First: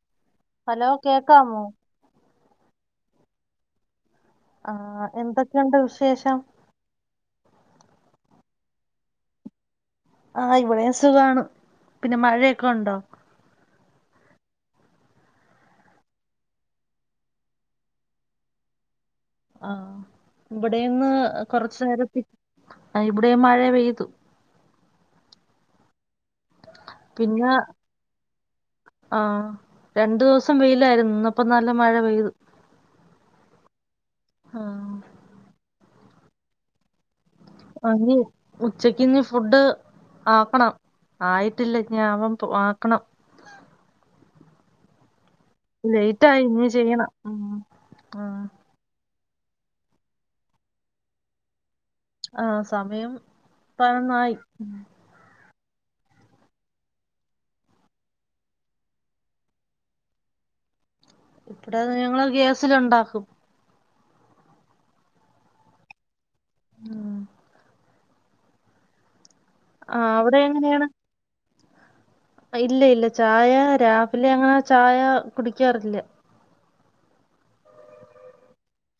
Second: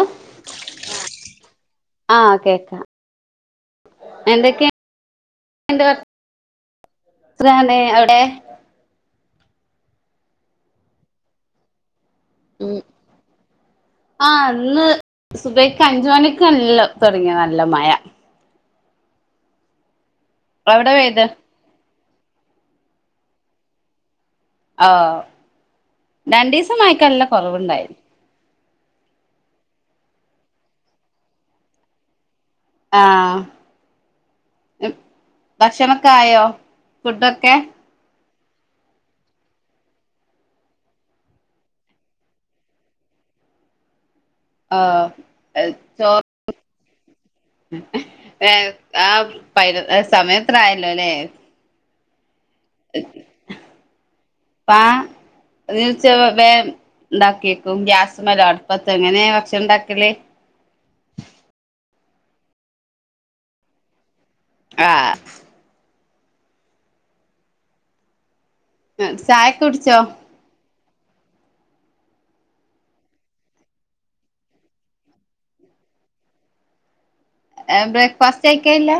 ആഫ hello കേക്കാമോ ആഹ് കേക്കാം എന്തൊക്കെയുണ്ട് ആഹ് എന്തൊക്കെയുണ്ട് വിശേഷം എത്ര കാലമായി അവിടെ ആഹ് ഇവിടെയും സുഖണ് പിന്നെ മഴയൊക്കെണ്ടോ ആ ഇന്ന് സുബൈക്ക് അഞ്ച് മണിക്ക് നല്ല തുടങ്ങിയ നല്ല മഴ ആഹ് അവിടെ ഇവിടെന്ന് പെയ്ത് കൊറച്ചു നേരത്തി ഇവിടെയും മഴ പെയ്തു ആഹ് രണ്ടീസം മഴക്ക്‌ നല്ല കുറവുണ്ടായിരുന്നു ആഹ് രണ്ടു ദിവസം വെയിലായിരുന്നു ഇന്നപ്പ നല്ല മഴ പെയ്തു ആഹ് ആ മ് ഭക്ഷണക്കെ ആയോ ഫുഡൊക്കെ പനിയ ഉച്ചക്ക് ഇന്ന് ഫുഡ് ആക്കണം ആയിട്ടില്ല [unintelligible] ആക്കണം ആഹ് ലേറ്റ് അയി ഇനി ചെയ്യണം ഉം. ആ ഏ ആ പൈ സമയംത്ര ആയല്ലോല്ലെ ആഹ് സമയം പതിനൊന്നായി നിച്ചാ വേ ഇണ്ടാക്കിയക്കും ഗ്യാസ്മലോ അടുപ്പതോ എങ്ങനെയ ഭക്ഷണണ്ടാകല് പ്പടെ ഞങ്ങൾ ഗ്യാസിൽണ്ടാക്കും ആഹ് ആഹ് ഉം ചായ് ആഹ് അവ്ടെങ്ങനെയാണ് ഇല്ലല്ല്യാചായ രാവിലെങ്ങനെ ചായ കുടിക്കാറില്ല ഏഹ് ബ്രേക്ക്ഫാസ്റ്റയ്ക്കേല്ലാ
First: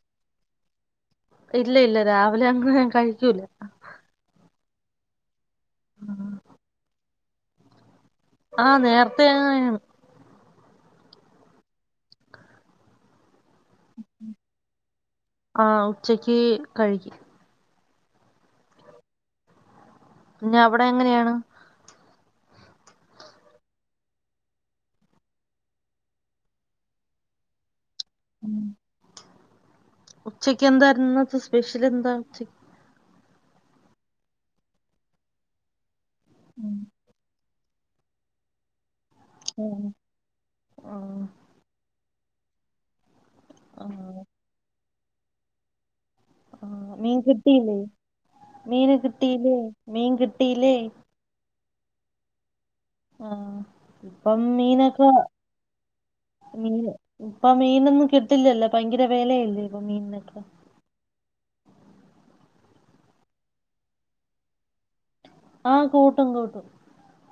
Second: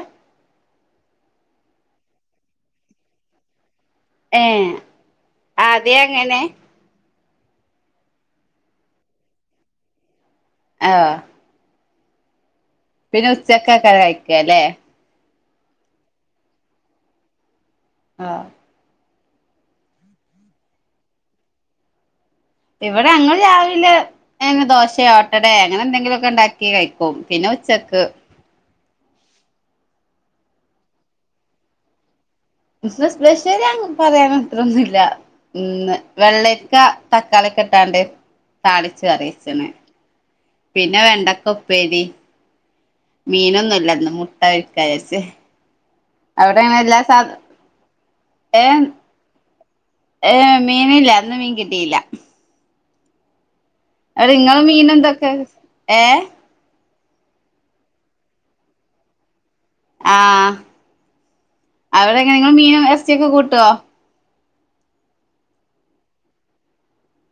ഇല്ല ഇല്ല രാവിലെങ്ങനെ ഞാൻ കഴിക്കൂല ഏഹ് ആദ്യേ അങ്ങെനെ ആഹ് നേര്ത്തേങ്ങെനേണ് എവോ പിന്നെ ഉച്ചക്കാകാരം കഴിക്കലേ ആഹ് ഉച്ചയ്ക്ക് കഴിക്കും ആഹ് പിന്നെ അവ്ടെങ്ങനെയാണ് ഇവിടങ്ങൾ രാവിലെ ഏന്ന് ദോശെ ഓട്ടടേങ്ങനെന്തെങ്കിലൊക്കെ ണ്ടാക്കി കഴിക്കും പിന്നെ ഉച്ചക്ക് ഉം ഉച്ചെക്കെന്തായ്ര്ന്നു ഇന്നത്തെ സ്പെഷ്യലെന്താ ഉച്ചക്ക് ന്ന് സ്പെഷ്യലങ്ങ് പറ്യാനത്രൊന്നുല്ല ഇന്ന് ഉം. വെള്ളെര്ക്ക തക്കാളിക്കെട്ടാണ്ട് താളിച്ച് കറിവെച്ച്ണ് ഉം. ആ പിന്നെ വെണ്ടക്കൊ ഉപ്പേരി മീനൊന്നും ആ ഇല്ല ഇന്ന് മുട്ട പൊരിക്ക വിചാരിച്ച് അവിടെ അങ്ങനെ ആഹ് എല്ലാ മീൻ സാധ കിട്ടീലേ മീന് കിട്ടീല്ലേ ഏഹ് മീനില്ല ഇന്ന് മീൻ കിട്ടീല്ല ആഹ് അവിടെ ഇപ്പം ഇങ്ങള് മീൻ മീനൊക്കെ എന്തൊക്കെ ഏ മീൻ ഇപ്പ മീനൊന്നും കിട്ടില്ലല്ലോ ഭയ്ങ്കര വെലയെല്ലേ ആഹ് അവിടെ എങ്ങനെ ഇങ്ങൾ മീനും ഇറച്ചിയൊക്കെ കൂട്ടോ ആഹ് കൂട്ടും കൂട്ടും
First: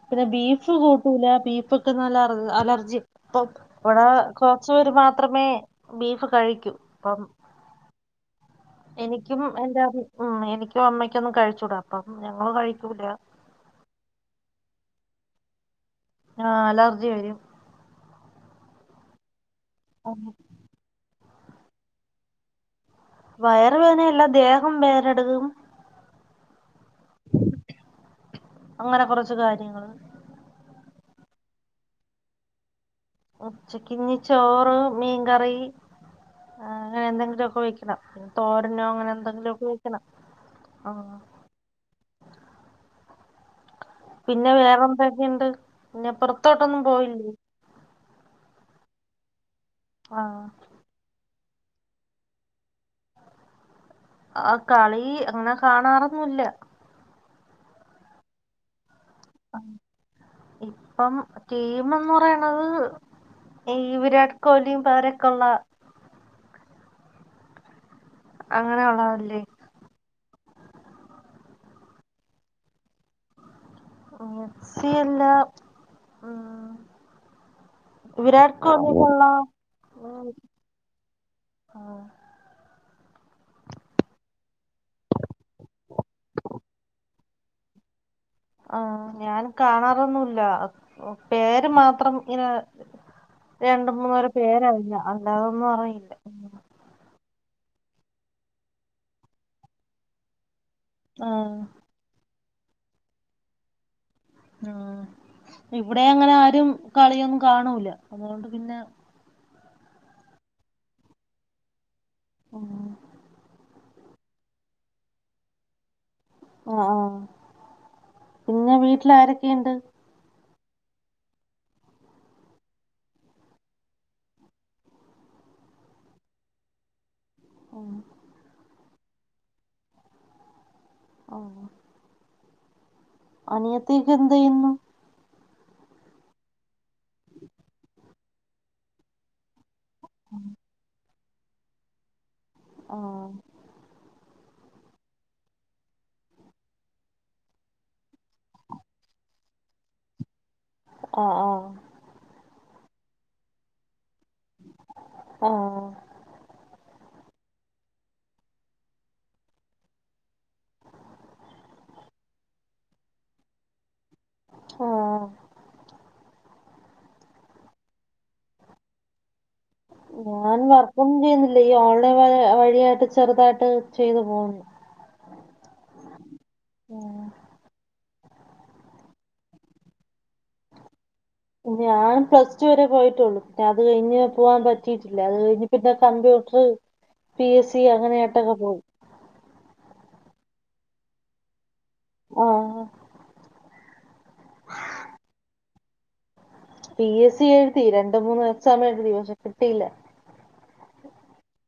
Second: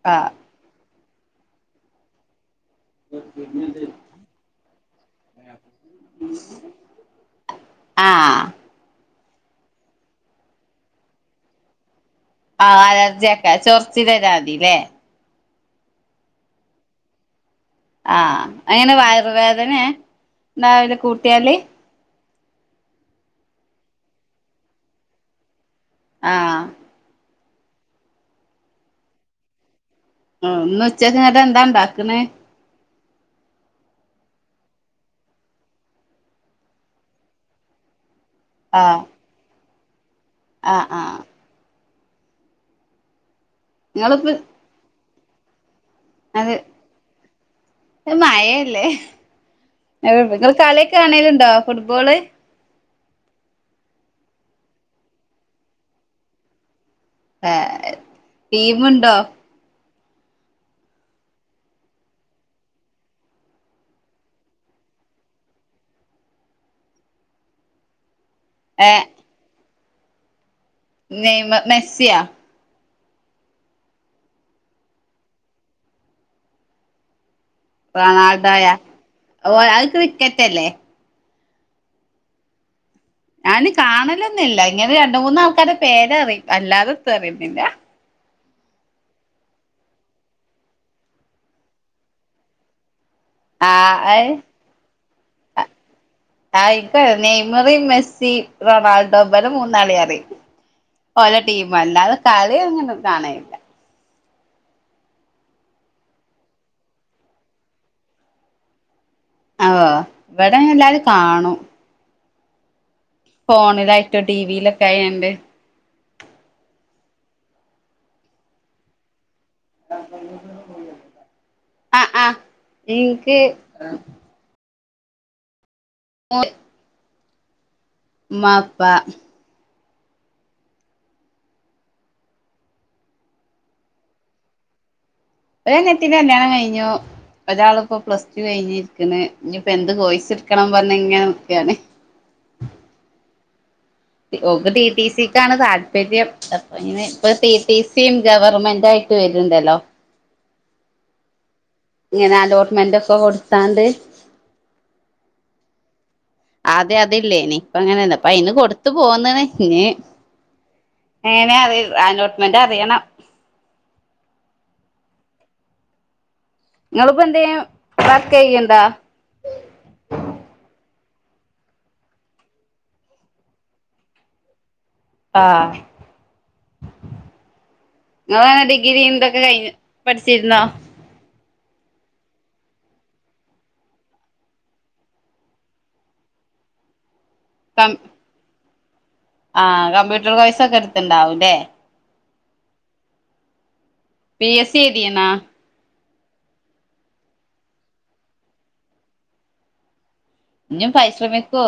പിന്നെ ആഹ് ബീഫ് കൂട്ടൂലാ ബീഫ് ഇൻക്ക് നല്ല അർ അലർ ജി ഇപ്പം ഇവടെ കൊറച്ച് പേര് മാത്രമേ ബീഫ് കഴിക്കൂ അപ്പം ആഹ് എനിക്കും എന്റെ ഉം എനിക്കും അമ്മയ്ക്കൊന്നും കഴിച്ചൂടാ അപ്പം ഞങ്ങളൊ ആഹ് അലർജി ഒക്കെ ചൊറ്ച്ചില് വരാതിലേ ആഹ് അലർജി വെരും ആഹ് എങ്ങനെ വയറ് വേദനേ ആഹ് ഇണ്ടാവൽ കൂട്ടിയാൽ വയർ വേദനയെല്ല ദേഹം വേദന എടുക്കും ആഹ് അങ്ങനെ കൊറച്ച് കാര്യങ്ങൾ ഉം ഇന്ന് ഉച്ചക്ക് ഇങ്ങെട്ടെന്താ ഇണ്ടാക്ക്ണെ ഉച്ചക്കിഞ്ഞി ചോറ്, മീൻകറി, അങ്ങനെന്തെങ്കിലൊക്കെ വെക്കണം തോരനോ ആഹ് അങ്ങനെന്തെങ്കിലൊക്കെ വെക്കണം ആഹ് നിങ്ങളിപ്പ പിന്നെ വേറെന്തൊക്കെണ്ട് പിന്നെ പെറ്ത്തോട്ടൊന്നും പോയില്ലേ മഴല്ലേ ആഹ് ഇങ്ങൾ കളിയൊക്കെ കാണല് ഉണ്ടോ ഫുട്ബോള് ആഹ് കളീ അങ്ങനെ കാണാറൊന്നുല്ല ഏഹ് ടീമുണ്ടോ ഇപ്പം ടീമെന്ന് പറയ്ണത് ഈ വിരാട് കോഹ് ലിയും പേരക്കൊള്ള ഏഹ് അങ്ങനെയുള്ളത് ഇല്ലേ നെയ്മർ, മെസ്സിയോ മെസ്സി അല്ല വിരാട് റൊണാൾഡോയാ കോഹലിയുള്ള ഓ അത് ക്രിക്കറ്റ് അല്ലേ ഞാന് കാണലൊന്നും ഇല്ല ഇങ്ങനെ രണ്ട് മൂന്ന് ആൾക്കാരുടെ പേരറിയാം അല്ലാതെ എന്തും അറിയൊന്നും ഇല്ല ആഹ് ഞാൻ കാണാറൊന്നു ഇല്ല പേര് മാത്രം ഇങ്ങനെ രണ്ട് ആഹ് മൂന്ന് പേരുടെ അഹ് പേരറിയാം അല്ലാതൊന്നും അറിയില്ല ആഹ് ഇൻക്ക് നെയ്മറ്, മെസ്സി, റൊണാൾഡോ ഇവരെ മൂന്നാളെയും അറിയും ഓല ആഹ് ടീമ് അല്ലാതെ കളി അങ്ങനെ കാണലില്ല ഉം ഇവിടെ അങ്ങനെ ആരും കളിയൊന്നും കാണൂല്ല അതുകൊണ്ട് പിന്നെ ആ് ഇവിടെ എല്ലാവരും കാണും ആഹ് ഫോണിലായിട്ടോ ടിവിയിലൊക്കെ ആയാണ്ട് ആ ആഹ് പിന്നെ വീട്ടിൽ ആാരൊക്കെയുണ്ട് ആഹ് ആഹ് എനിക്ക് ഓ ഓഹ് മ്മാ പ്പാ ഓഹ് അനിയത്തിയൊക്കെ എന്തെയ്യുന്നു ഒരനിയത്തീന്റെ കല്യാണം കഴിഞ്ഞു. ഒരാള്പ്പൊ പ്ലസ് ടു കഴിഞ്ഞി ക്ക്ണ്. ന്നിപ്പെന്ത് കോഴ്‌സ്ട്ക്കണം പർഞ്ങ്ങനെ നിക്കാണ് ആഹ് ടി ഓക്ക് ടി ടി സിക്കാണ് താല്പര്യം പ്പന്ന് പ്പ ടി ടി സിം ഗവർമെന്റായിട്ട് വെര്ണ്ടല്ലോ ആ ആഹ് ങ്ങനെ അലോട്ട്മെന്റൊക്കെ കൊട്ത്താണ്ട് ആഹ് ആദ്യ അത് ല്ലേനി, പ്പ അങ്ങനല്ല, പ്പ അയ്ന് കൊട്ത്ത്‌ പോന്ന്ണ്. ഞ്ഞ് എങ്ങനെ അറി അലോട്ട്മെന്ററിയണം ആഹ് ങ്ങള്പ്പന്തേയും വർക്കെയ്യ്‌ണ്ടാ ഞാൻ വർക്കൊന്നും ചെയ്യുന്നില്ല. ഈ ഓൺലൈൻ വ വഴിയായിട്ട് ചെറുതായിട്ട് ചെയ്തു പോവുന്ന ആഹ് ഉം. ഞളെ ഡിഗ്രിം തൊക്കെ കഴിഞ്ഞോ പഠിച്ചിരുന്നോ [inaudible] ഞാൻ പ്ലസ് ടു വരെ പോയിട്ടൊള്ളു പിന്നത് കഴിഞ്ഞ് പോവാൻ പറ്റിയിട്ടില്ല, അത് കഴിഞ്ഞ് പിന്നെ കമ്പ്യൂട്ടർ പി എസ് സി കം അങ്ങനെയാട്ടൊക്കെ പോവും ആഹ് കമ്പ്യൂട്ടർ കോഴ്സൊക്കെട് ത്ത്‌ണ്ടാവു ല്ലേ ആഹ് ഹ പി എസ് സി എയ്തീന്നാ പി എസ് സി എഴുതി. രണ്ട് മൂന്ന് എക്സാം എഴുതി, പക്ഷെ കിട്ടിയില്ല ഇഞ്ഞും പരിശ്രമിക്കൂ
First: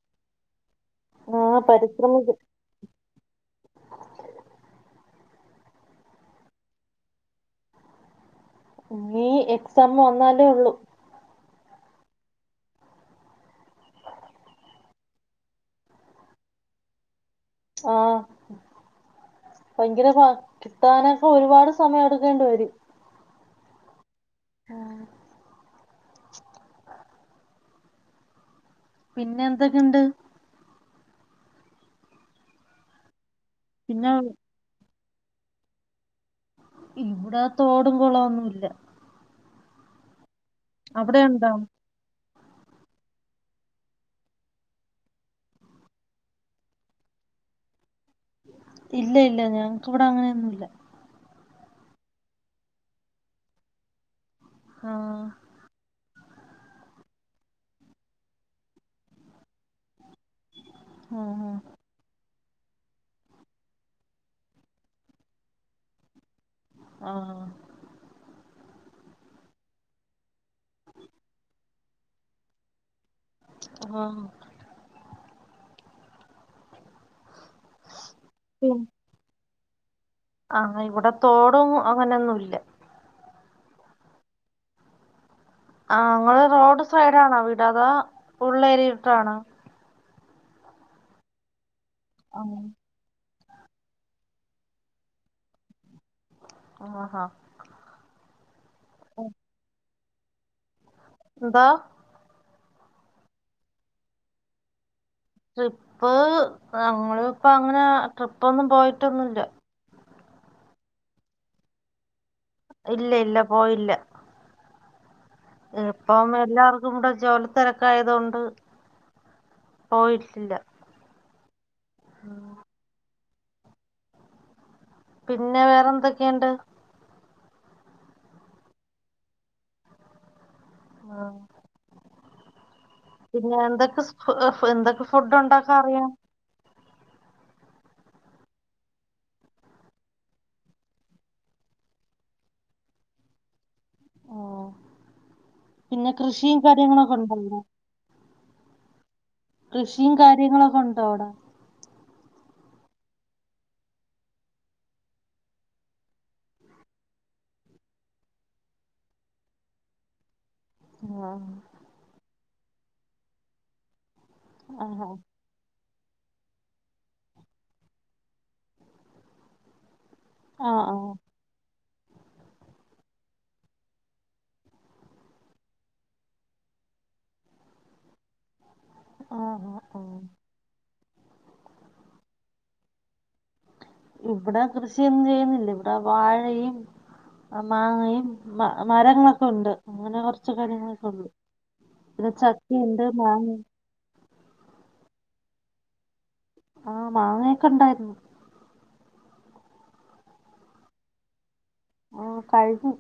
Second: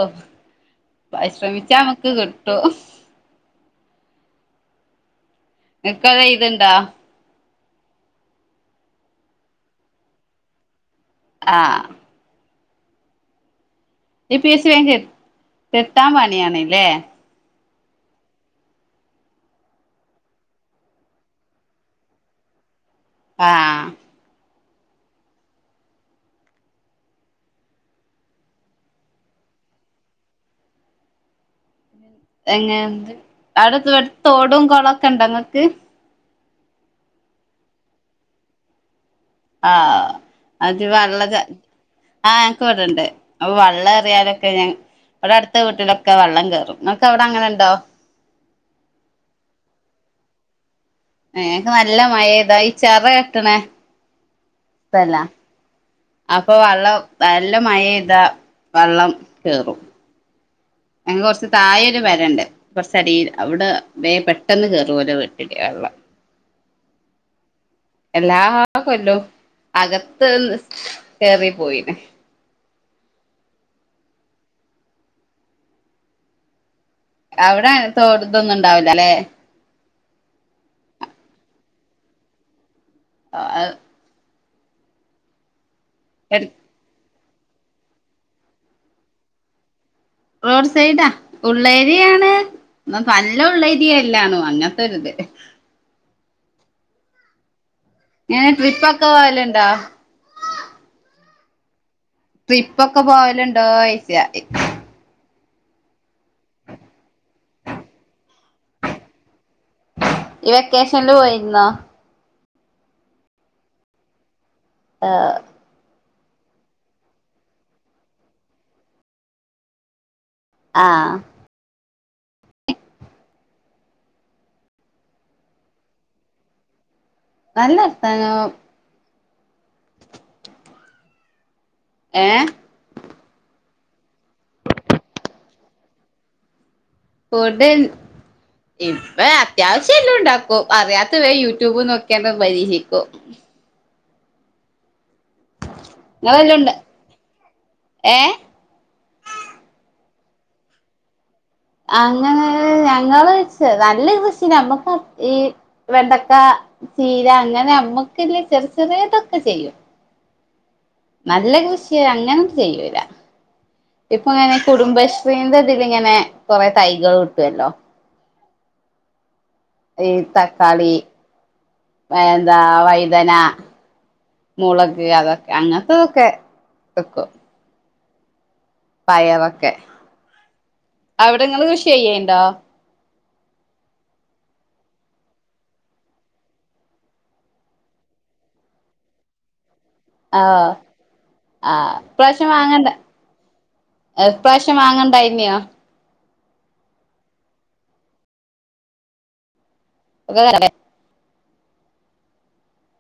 ആഹ് പരിശ്രമിച്ചാമ്മക്ക് പരിശ്രമിക്കും കിട്ടും ങ്ങക്കത് എയ്ത്ണ്ടാ ഇനീ എക്സാമ് വന്നാലേ ഉള്ളൂ ആഹ് ഈ എ പി എസ് സി വേം കി കിട്ടാംപണിയാണ് ല്ലേ ആഹ് ഭയങ്കര പാട് കിട്ടാനൊക്കെ ഒരുപാട് സമയം എടുക്കേണ്ടി വരും ആഹ് ആഹ് പിന്നെന്തൊക്കെണ്ട് എങ്ങനെ അവടെ പിന്നെ അടുത്ത് തോടും കൊളൊക്കെണ്ട് ങ്ങക്ക് ഇവിടെ തോടും കുളവൊന്നു ഇല്ല ആഹ് അത് അവിടെ വള്ളക്കെ ഉണ്ടോ ആഹ് ഞങ് ക്ക് വടണ്ട്. അപ്പൊ വള്ളേറിയാലൊക്കെ ഞങ് വടെട്ത്ത വീട്ട്ലൊക്കെ വള്ളം കേറും. ങ്ങക്കവിടങ്ങനെണ്ടോ ഇല്ല ഇല്ല ഞങ്ങക്ക് വടെ അങ്ങനെയൊന്നുല്ല ഏഹ് ഞങ്ങക്ക് നല്ല മഴ പെയ്താ ഈ ചെറ കെട്ടണേ ആ സ്ഥലാ അപ്പൊ വള്ളം നല്ല മഴ പെയ്താ വള്ളം കേറും ആ ഞങ്ങളെ കൊറച്ച് താഴെ ഒര് പെര ഇണ്ട് കൊറച്ച് അടീല് അവിടെ വേം പെട്ടെന്ന് കയറും ഓലെ വീട്ടില് വെള്ളം ആഹ് എല്ലാ കൊല്ലും അകത്ത് കയറി പോയിണ് ആഹ് അവിടെ തോടും ഇതൊന്നും ഉണ്ടാവുല്ല ലേ ആഹ് ഇവിടെ തോടും അങ്ങനെ ഒന്നും ഇല്ല [unintelligible] ആഹ് ഇങ്ങള് റോഡ് സൈഡ് ആണോ അവിടെ അതോ ഉള്ള് ഏരിയേട്ടാണോ റോഡ് സൈഡാ ഉള്ള് ഏരിയ ആണ് ആഹ് എന്ന നല്ല ഉള്ള് ഏരിയ അല്ലാ ണും അങ്ങൻത്തെ ഒരു ഇത് ആഹ് ആഹ് എങ്ങനെ ട്രിപ്പ് ഒക്കെ പോവലുണ്ടോ എന്തോ ട്രിപ്പ് ഒക്കെ പോവലുണ്ടോ ചോയ്ച്ച ട്രിപ്പ് ഞങ്ങള് ഇപ്പ അങ്ങനെ ട്രിപ്പ് ഒന്നും പോയിട്ടൊന്നു ഇല്ല ഈ വെക്കേഷനില് പോയിരുന്നോ ഇല്ല ഇല്ല പോയില്ല ആഹ് ഇപ്പം എല്ലാവർക്കും കൂടെ ജോലി തിരക്ക് ആയതു കൊണ്ട് പോയിട്ടില്ല ആഹ് [inaudible] പിന്നെ വേറെ എന്തൊക്കെയുണ്ട് നല്ല വർത്താനം ആഹ് ഏഹ് പിന്നെ എന്തൊക്കെ സ് ഫു എന്തൊക്കെ ഫുഡ് ഉണ്ടാക്കാൻ അറിയാം ഫുഡ് ഇപ്പം അത്യാവശ്യം എല്ലാം ഉണ്ടാക്കും അറിയാത്തത് വേം യൂട്യൂബ് നോക്കിയാണ്ട് പരീക്ഷിക്കും ഉം. പിന്നെ കൃഷിയും കാര്യങ്ങളൊക്കെ ഉണ്ടല്ലോ ഏഹ് കൃഷിയും കാര്യങ്ങളൊക്കെ ഉണ്ടോ അവിടെ അങ്ങനെ ഞങ്ങള് വെച്ചാ നല്ല കൃഷി നമ്മുക്ക് ഈ വെണ്ടക്ക ചീര അങ്ങനെ നമ്മുക്കുള്ള ചെറിയ ചെറിയതൊക്കെ ചെയ്യും ഉം. നല്ല കൃഷി അങ്ങനെ ഒന്നും ചെയ്യൂല ഇപ്പൊ അങ്ങനെ ആഹാ കുടുംബശ്രീന്റെ ലിങ്ങനെ കൊറെ തൈകൾ കിട്ടൊല്ലോ ഈ ആ തക്കാളി ആ എന്താ വൈതന മുളക് അതൊക്കെ അങ്ങനത്തെ ഇതൊക്കെ വെക്കും ആ ആ പയറൊക്കെ ആ. അവിടെ ഇങ്ങള് കൃഷി ചെയ്യേണ്ടോ ഇവടെ കൃഷിയൊന്നും ചെയ്യുന്നില്ല ഇവടെ വാഴയും മാങ്ങയും മ മരങ്ങളൊക്കെ ഉണ്ട് അങ്ങനെ കൊറച്ച് ആഹ് കാര്യങ്ങളൊക്കെ ഉണ്ട് ആഹ് പിന്നെ ചക്കയുണ്ട് മാങ്ങ ഏഹ് ഇപ്രാവശ്യം മാങ്ങണ്ടായിനിയോ? ആഹ് മാങ്ങയൊക്കെ ഇണ്ടായിരുന്നു [unintelligible] ആഹ് കഴിഞ്ഞു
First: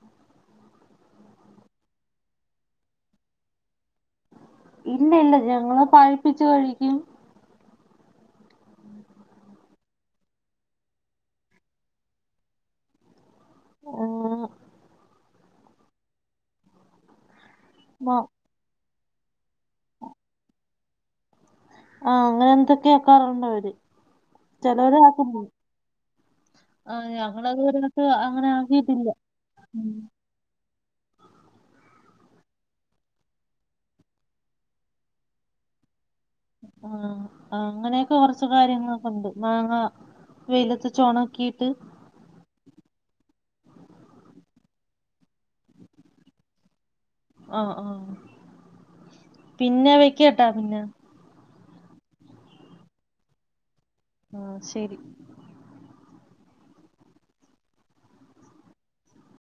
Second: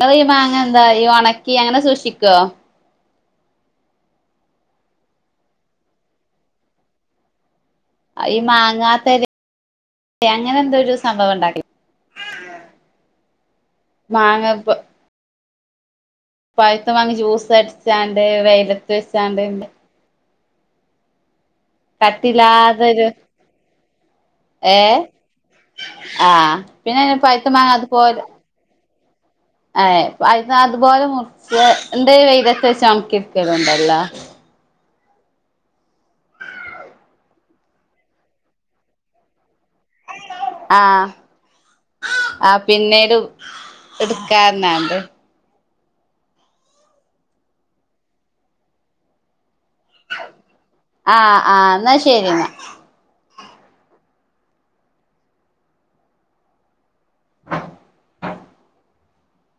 ഇങ്ങളീ മാങ്ങ എന്താ ഈ ഒണക്കി അങ്ങനെ സൂക്ഷിക്കോ ഇല്ല ഇല്ലാ ഞങ്ങള് പഴിപ്പിച്ച് കഴിക്കും ആഹ് ഈ മാങ്ങാത്തെരെ അങ്ങനെ എന്തോരു സംഭവം ഇണ്ടാക്കി ഏഹ് മാങ്ങ പ പഴുത്ത മാങ്ങ മ ജ്യൂസടിച്ചാണ്ട് വെയിലത്ത് വെച്ചാണ്ട് [inaudible] ആഹ് അങ്ങനെ എന്തൊക്കെ കട്ടില്ലാതൊരു ആക്കാറുണ്ടവര് ചെലവര് ഏഹ് [unintelligible] ആഹ് ആഹ് പിന്നെ ഞങ്ങള് പഴുത്ത ഇത് മാങ്ങ വരെയായിട്ട് അതുപോലെ അങ്ങനെ ആക്കീട്ടില്ലാ ഏഹ് അയ്ന്ന് അതുപോലെ മുറിച്ചാണ്ട് വെയ്ലത്ത് വെച്ച് ഒണക്കിയെട്ക്കല്ണ്ടല്ലോ ആഹ് അങ്ങനെയൊക്കെ കൊറച്ച് കാര്യങ്ങളൊക്കെ ഇണ്ട് മാങ്ങ വെയിലെത്ത് ആഹ് വെച്ചൊണക്കീട്ട് ആഹ് പിന്നീടും എട്ക്കാർഞ്ഞാണ്ട് ആഹ് ആഹ് പിന്നെ വെക്ക്യാട്ടാ പിന്നെ ആഹ് ആഹ് ഇന്നാ ശരിന്നാ ആഹ് ശരി